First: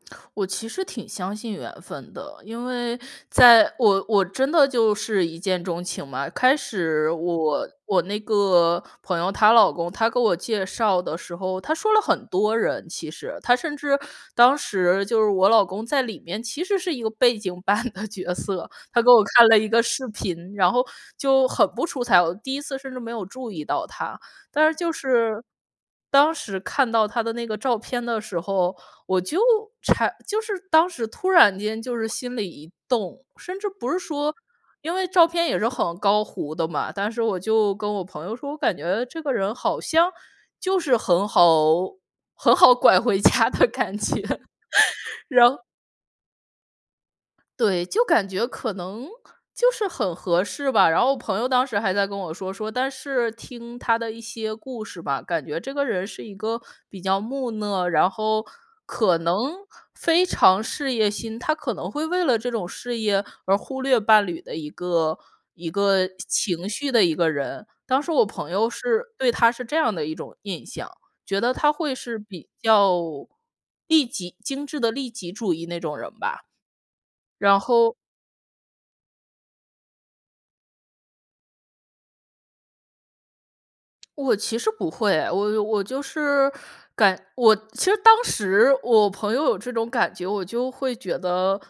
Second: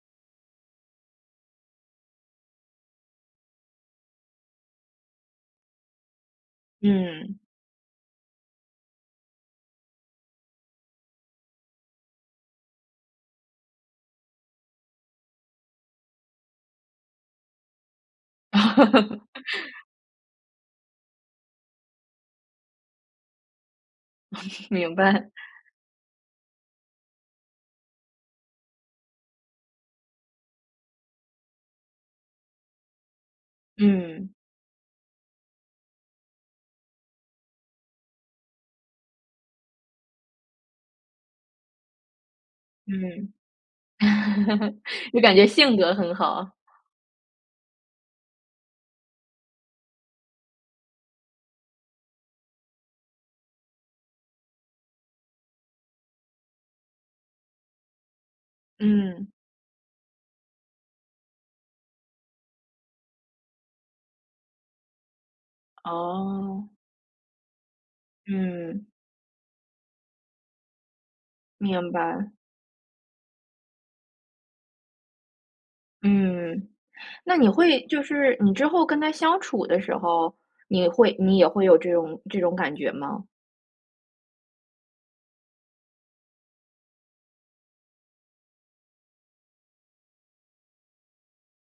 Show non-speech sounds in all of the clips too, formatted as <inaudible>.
<clicks tongue> 我其实挺相信缘分的，因为在我我真的就是一见钟情嘛。开始嗯。我我那个朋友她老公，他给我介绍的时候，他说了很多人其实，他甚至当时就是我老公在里面其实是一个背景板的角色。他给我看了一个 <chuckles> 视频，然后就很不出彩，我第1次甚至没有注意到他。但 <chuckles> 是就明白。是当时看到他的那个照片的时候，我就产就是当时突然间就是心里一动，甚至不是嗯。说因为照片也是很高糊的嘛。但是我就跟我朋友说，我感觉这个人好像就是很好很好拐回嗯，家的感觉。<chuckles> <chuckles> 就感觉然性格很好。对，就感觉可能就是很合适吧。然后我朋友当时还在跟我说，说但是听他的一些故事吧，感觉这个人是一个比较木讷，然后可嗯。能非常事业心，他可能会为了这种事业而忽略伴侣的一个，一个情哦。情绪的一个人。当时我朋友嗯。是对他是这样的一种印象，觉得他明会是白。比较利己，精致的利己主义那种人吧，嗯，那你然会后就是你之后跟他相处的时候，你会你也会有这种这种感觉吗？我其实不会，我我就是感我其实当时我朋友有这种感觉，我就会觉得，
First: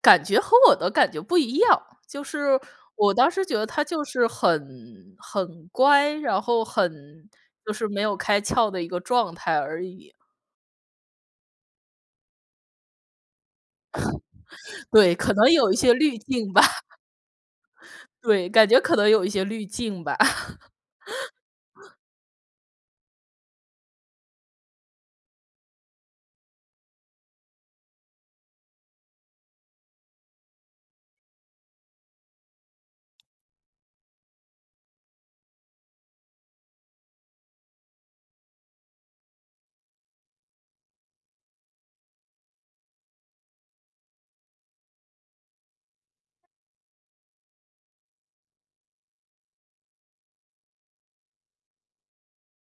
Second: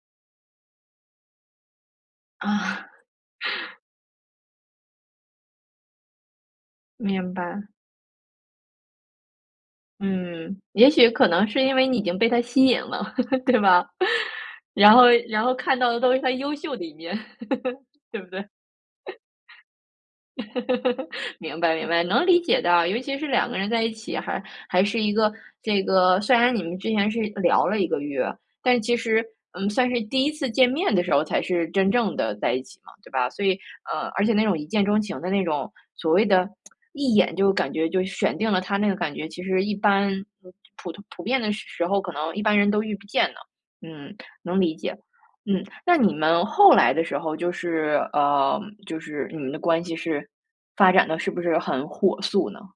感觉和我的感觉不一样。就是，啊。我当时觉得 <chuckles> 他就是很很乖，然后很明白。就是没有开窍的一个状态而已。嗯，也许可能是因为你已经被他吸引了，<chuckles> 对吗？<chuckles> 然后对，可然能后有一看到些的都滤是他镜优吧。秀的一面。<chuckles> 对不对？对，感觉可能有一些滤镜吧。<laughs> 明白，明 <laughs> 白，能理解的，尤其是2个人在一起，还还是一个这个虽然你们之前是聊了1个月，但其实，嗯，算是第1次见面的时候才是真正地在一起嘛，对吧？所以呃，而且那种一见钟情的那种所谓的 <tsk> 一眼就感觉就选定了他那个感觉，其实一般普通普遍的时时候可能一般人都遇不见呢。嗯，能理解。嗯，那你们后来的时候就是呃，就是你们的关系是发展得是不是很火速呢？